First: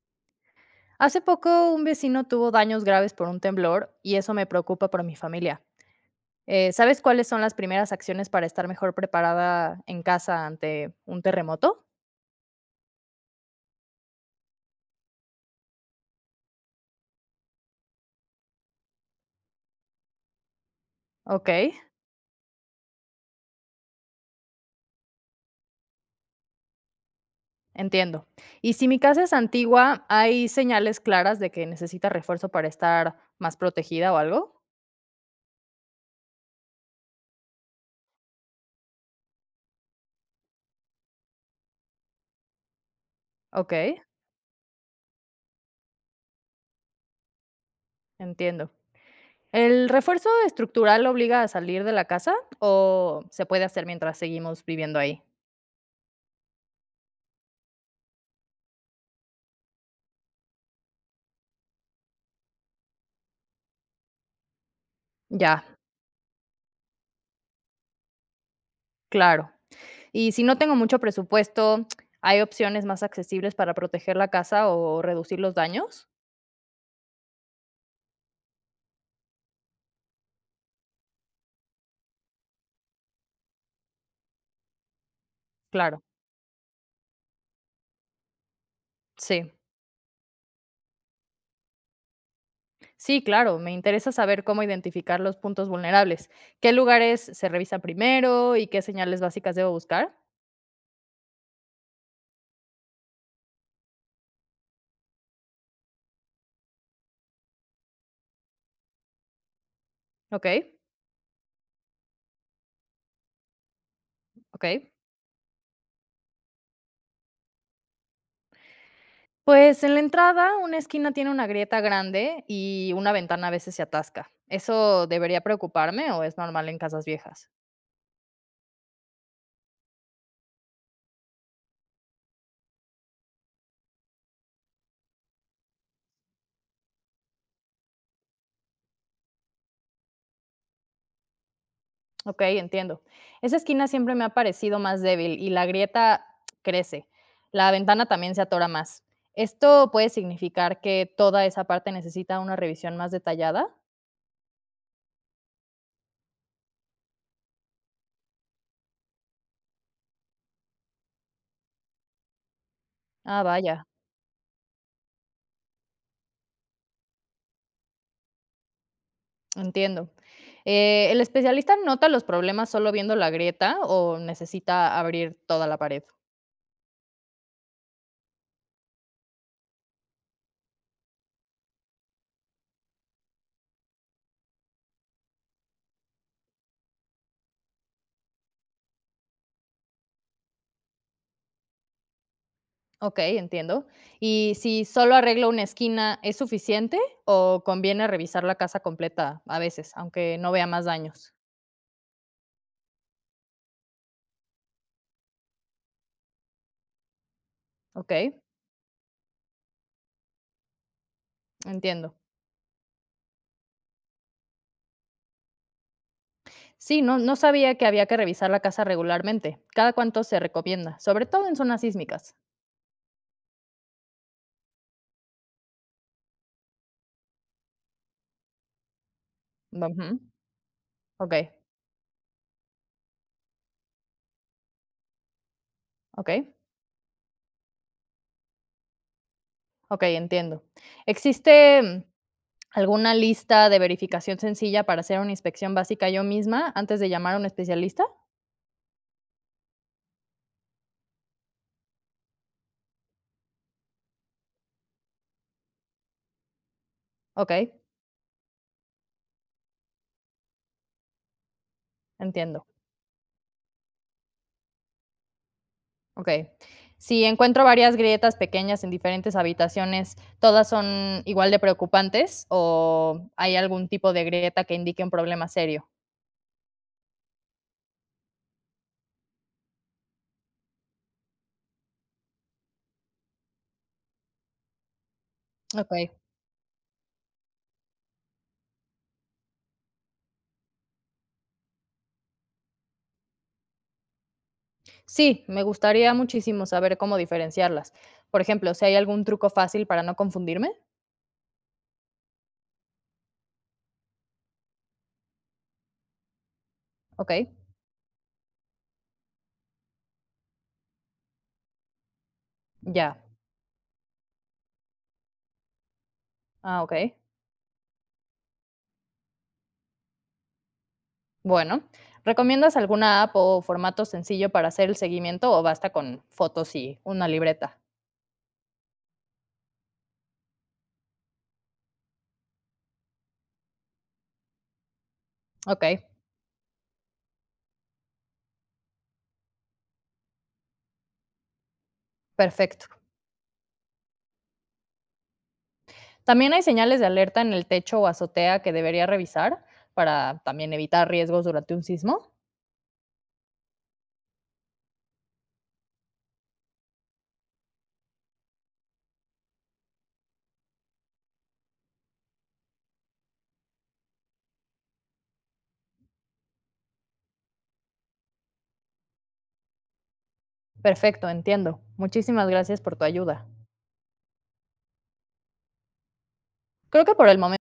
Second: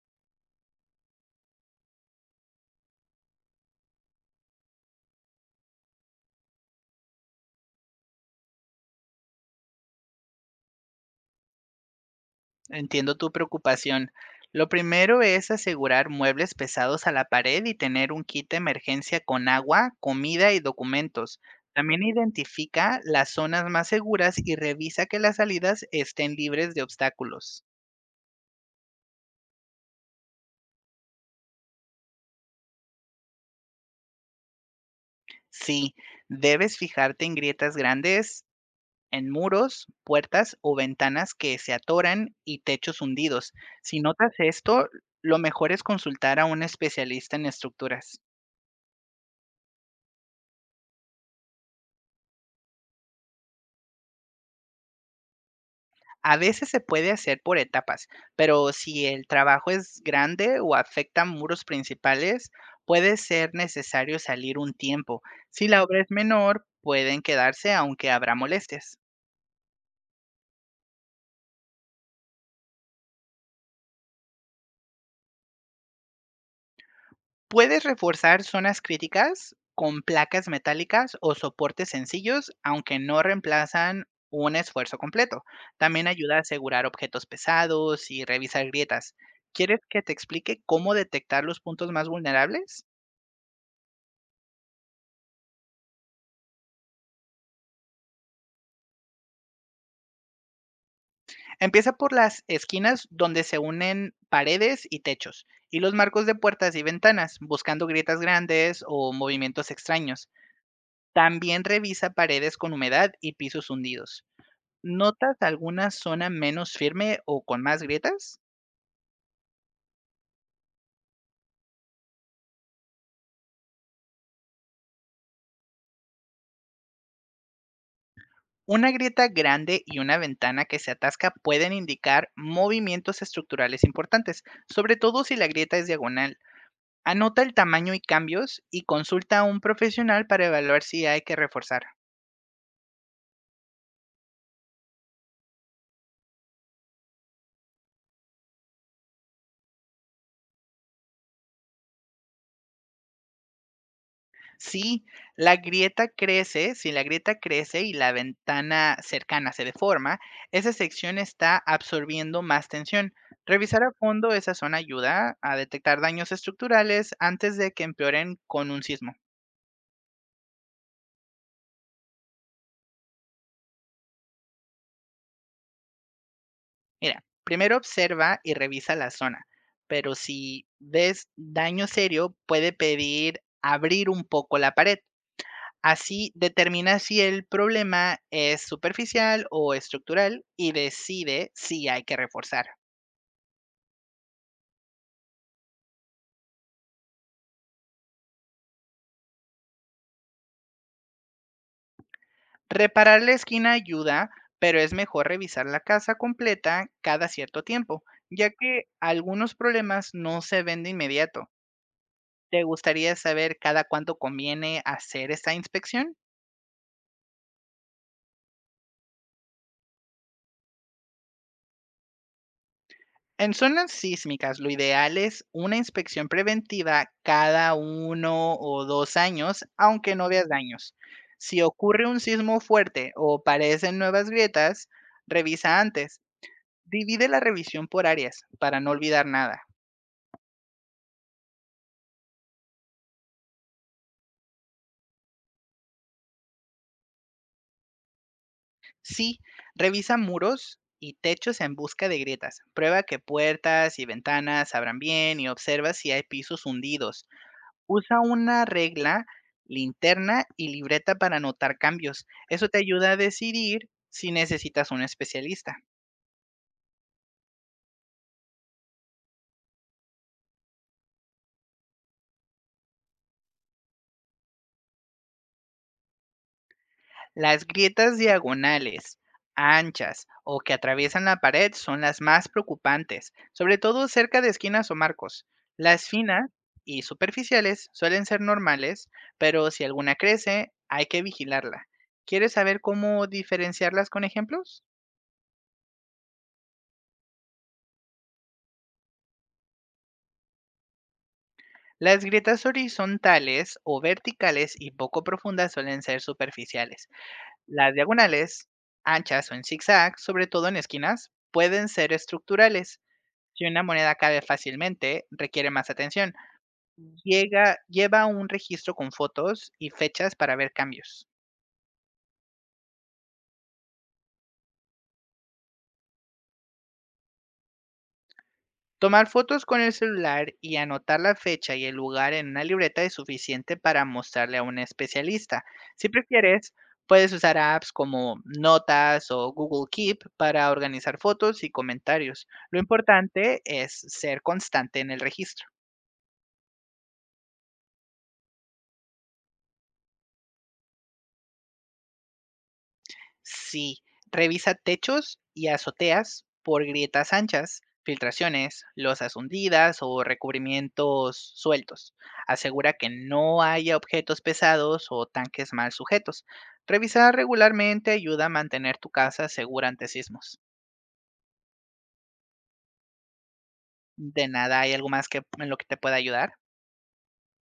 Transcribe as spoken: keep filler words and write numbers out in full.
Hace poco un vecino tuvo daños graves por un temblor y eso me preocupa por mi familia. Eh, ¿Sabes cuáles son las primeras acciones para estar mejor preparada en casa ante un terremoto? Entiendo tu preocupación. Lo primero es asegurar muebles pesados a la pared y tener un kit de emergencia con agua, comida y documentos. Ok, También identifica las zonas más seguras y revisa que las salidas estén libres de obstáculos. entiendo. Y si mi casa es antigua, ¿hay señales claras de que necesita refuerzo para estar más protegida o algo? Sí, debes fijarte en grietas grandes, en muros, puertas o ventanas que se atoran y techos hundidos. Ok, Si notas esto, lo mejor es consultar a un especialista en estructuras. entiendo. ¿El refuerzo estructural obliga a salir de la casa o se puede hacer mientras seguimos viviendo ahí? A veces se puede hacer por etapas, pero si el trabajo es grande o afecta muros principales, puede ser necesario salir un tiempo. Ya, Si la obra es menor, pueden quedarse aunque habrá molestias. claro. Y si no tengo mucho presupuesto, ¿hay opciones más accesibles para proteger la casa o reducir los daños? Puedes reforzar zonas críticas con placas metálicas o soportes sencillos, aunque no reemplazan un esfuerzo completo. Claro, También ayuda a asegurar objetos pesados y revisar grietas. sí. ¿Quieres que te explique cómo detectar los puntos más vulnerables? Sí, claro, me interesa saber cómo identificar los puntos vulnerables. ¿Qué lugares se revisan primero y qué señales básicas debo buscar? Empieza por las esquinas donde se unen paredes y techos, y los marcos de puertas y ventanas, buscando grietas grandes o movimientos extraños. Ok, También revisa paredes con humedad y pisos hundidos. ok. ¿Notas alguna zona menos firme o con más grietas? Pues en la entrada, una esquina tiene una grieta grande y una ventana a veces se atasca. ¿Eso debería preocuparme o es normal en casas viejas? Una grieta grande y una ventana que se atasca pueden indicar movimientos estructurales importantes, sobre todo si la grieta es diagonal. Anota el tamaño y cambios y consulta a un profesional para evaluar si hay que reforzar. Ok, entiendo. Esa esquina siempre me ha parecido más débil y la grieta crece. La ventana también se atora más. ¿Esto puede significar que toda esa parte necesita una revisión más detallada? Sí, la grieta crece, si la grieta crece y la ventana cercana se deforma, esa sección está absorbiendo más tensión. Ah, Revisar vaya, a fondo esa zona ayuda a detectar daños estructurales antes de que empeoren con un sismo. entiendo. Eh, ¿el especialista nota los problemas solo viendo la grieta o necesita abrir toda la pared? Mira, primero observa y revisa la zona, pero si ves daño serio, puede pedir abrir un poco la pared. Así determina si el problema es superficial o estructural y decide si hay que reforzar. Ok, entiendo. ¿Y si solo arreglo una esquina, es suficiente o conviene revisar la casa completa a veces, aunque no vea más daños? Reparar la esquina ayuda, pero es mejor revisar la casa completa cada cierto tiempo, Ok, ya que algunos problemas no se ven de inmediato. entiendo. ¿Te gustaría saber cada cuánto conviene hacer esta inspección? Sí, no, no sabía que había que revisar la casa regularmente. ¿Cada cuánto se recomienda? Sobre todo en zonas sísmicas. En zonas sísmicas, lo ideal es una inspección preventiva cada uno o dos años, aunque Ujú. no veas daños. Ok, Si ocurre un sismo fuerte o aparecen nuevas grietas, revisa antes. ok, Divide la revisión por áreas para no olvidar nada. ok, entiendo. ¿Existe mm, alguna lista de verificación sencilla para hacer una inspección básica yo misma antes de llamar a un especialista? Sí, revisa muros y techos en busca de grietas. Prueba que puertas y ventanas abran bien y observa si hay pisos hundidos. Ok, Usa una regla, linterna y libreta para anotar cambios. entiendo. Eso te ayuda a decidir si necesitas un especialista. Ok. Si encuentro varias grietas pequeñas en diferentes habitaciones, ¿todas son igual de preocupantes o hay algún tipo de grieta que indique un problema serio? Las grietas diagonales, anchas o que atraviesan la pared son las más preocupantes, sobre todo cerca de esquinas o marcos. Las Ok. finas y superficiales suelen ser normales, pero si alguna crece, hay que vigilarla. ¿Quieres saber cómo diferenciarlas con ejemplos? Sí, me gustaría muchísimo saber cómo diferenciarlas. Por ejemplo, si hay algún truco fácil para no confundirme. Las grietas horizontales o verticales y poco profundas suelen ser superficiales. Ok, Las diagonales, anchas o en zigzag, sobre todo en esquinas, pueden ser estructurales. ya. Si una moneda cae fácilmente, requiere más atención. Ah, ok. Llega- lleva un registro con fotos y fechas para ver cambios. Bueno, ¿recomiendas alguna app o formato sencillo para hacer el seguimiento o basta con fotos y una libreta? Tomar fotos con el celular y anotar la fecha y el lugar en una libreta es suficiente para mostrarle a un especialista. Ok, Si prefieres, puedes usar apps como Notas o Google Keep para organizar fotos y comentarios. Lo perfecto. importante es ser constante en el registro. ¿También hay señales de alerta en el techo o azotea que debería revisar para también evitar riesgos durante un sismo? Sí, revisa techos y azoteas por grietas anchas, filtraciones, losas hundidas o recubrimientos sueltos. Asegura que no haya objetos pesados o tanques mal sujetos. Revisar regularmente ayuda a mantener tu casa segura ante sismos. Perfecto, entiendo. Muchísimas gracias por tu ayuda. De nada, ¿hay algo más que en lo que te pueda ayudar? Creo que por el momento...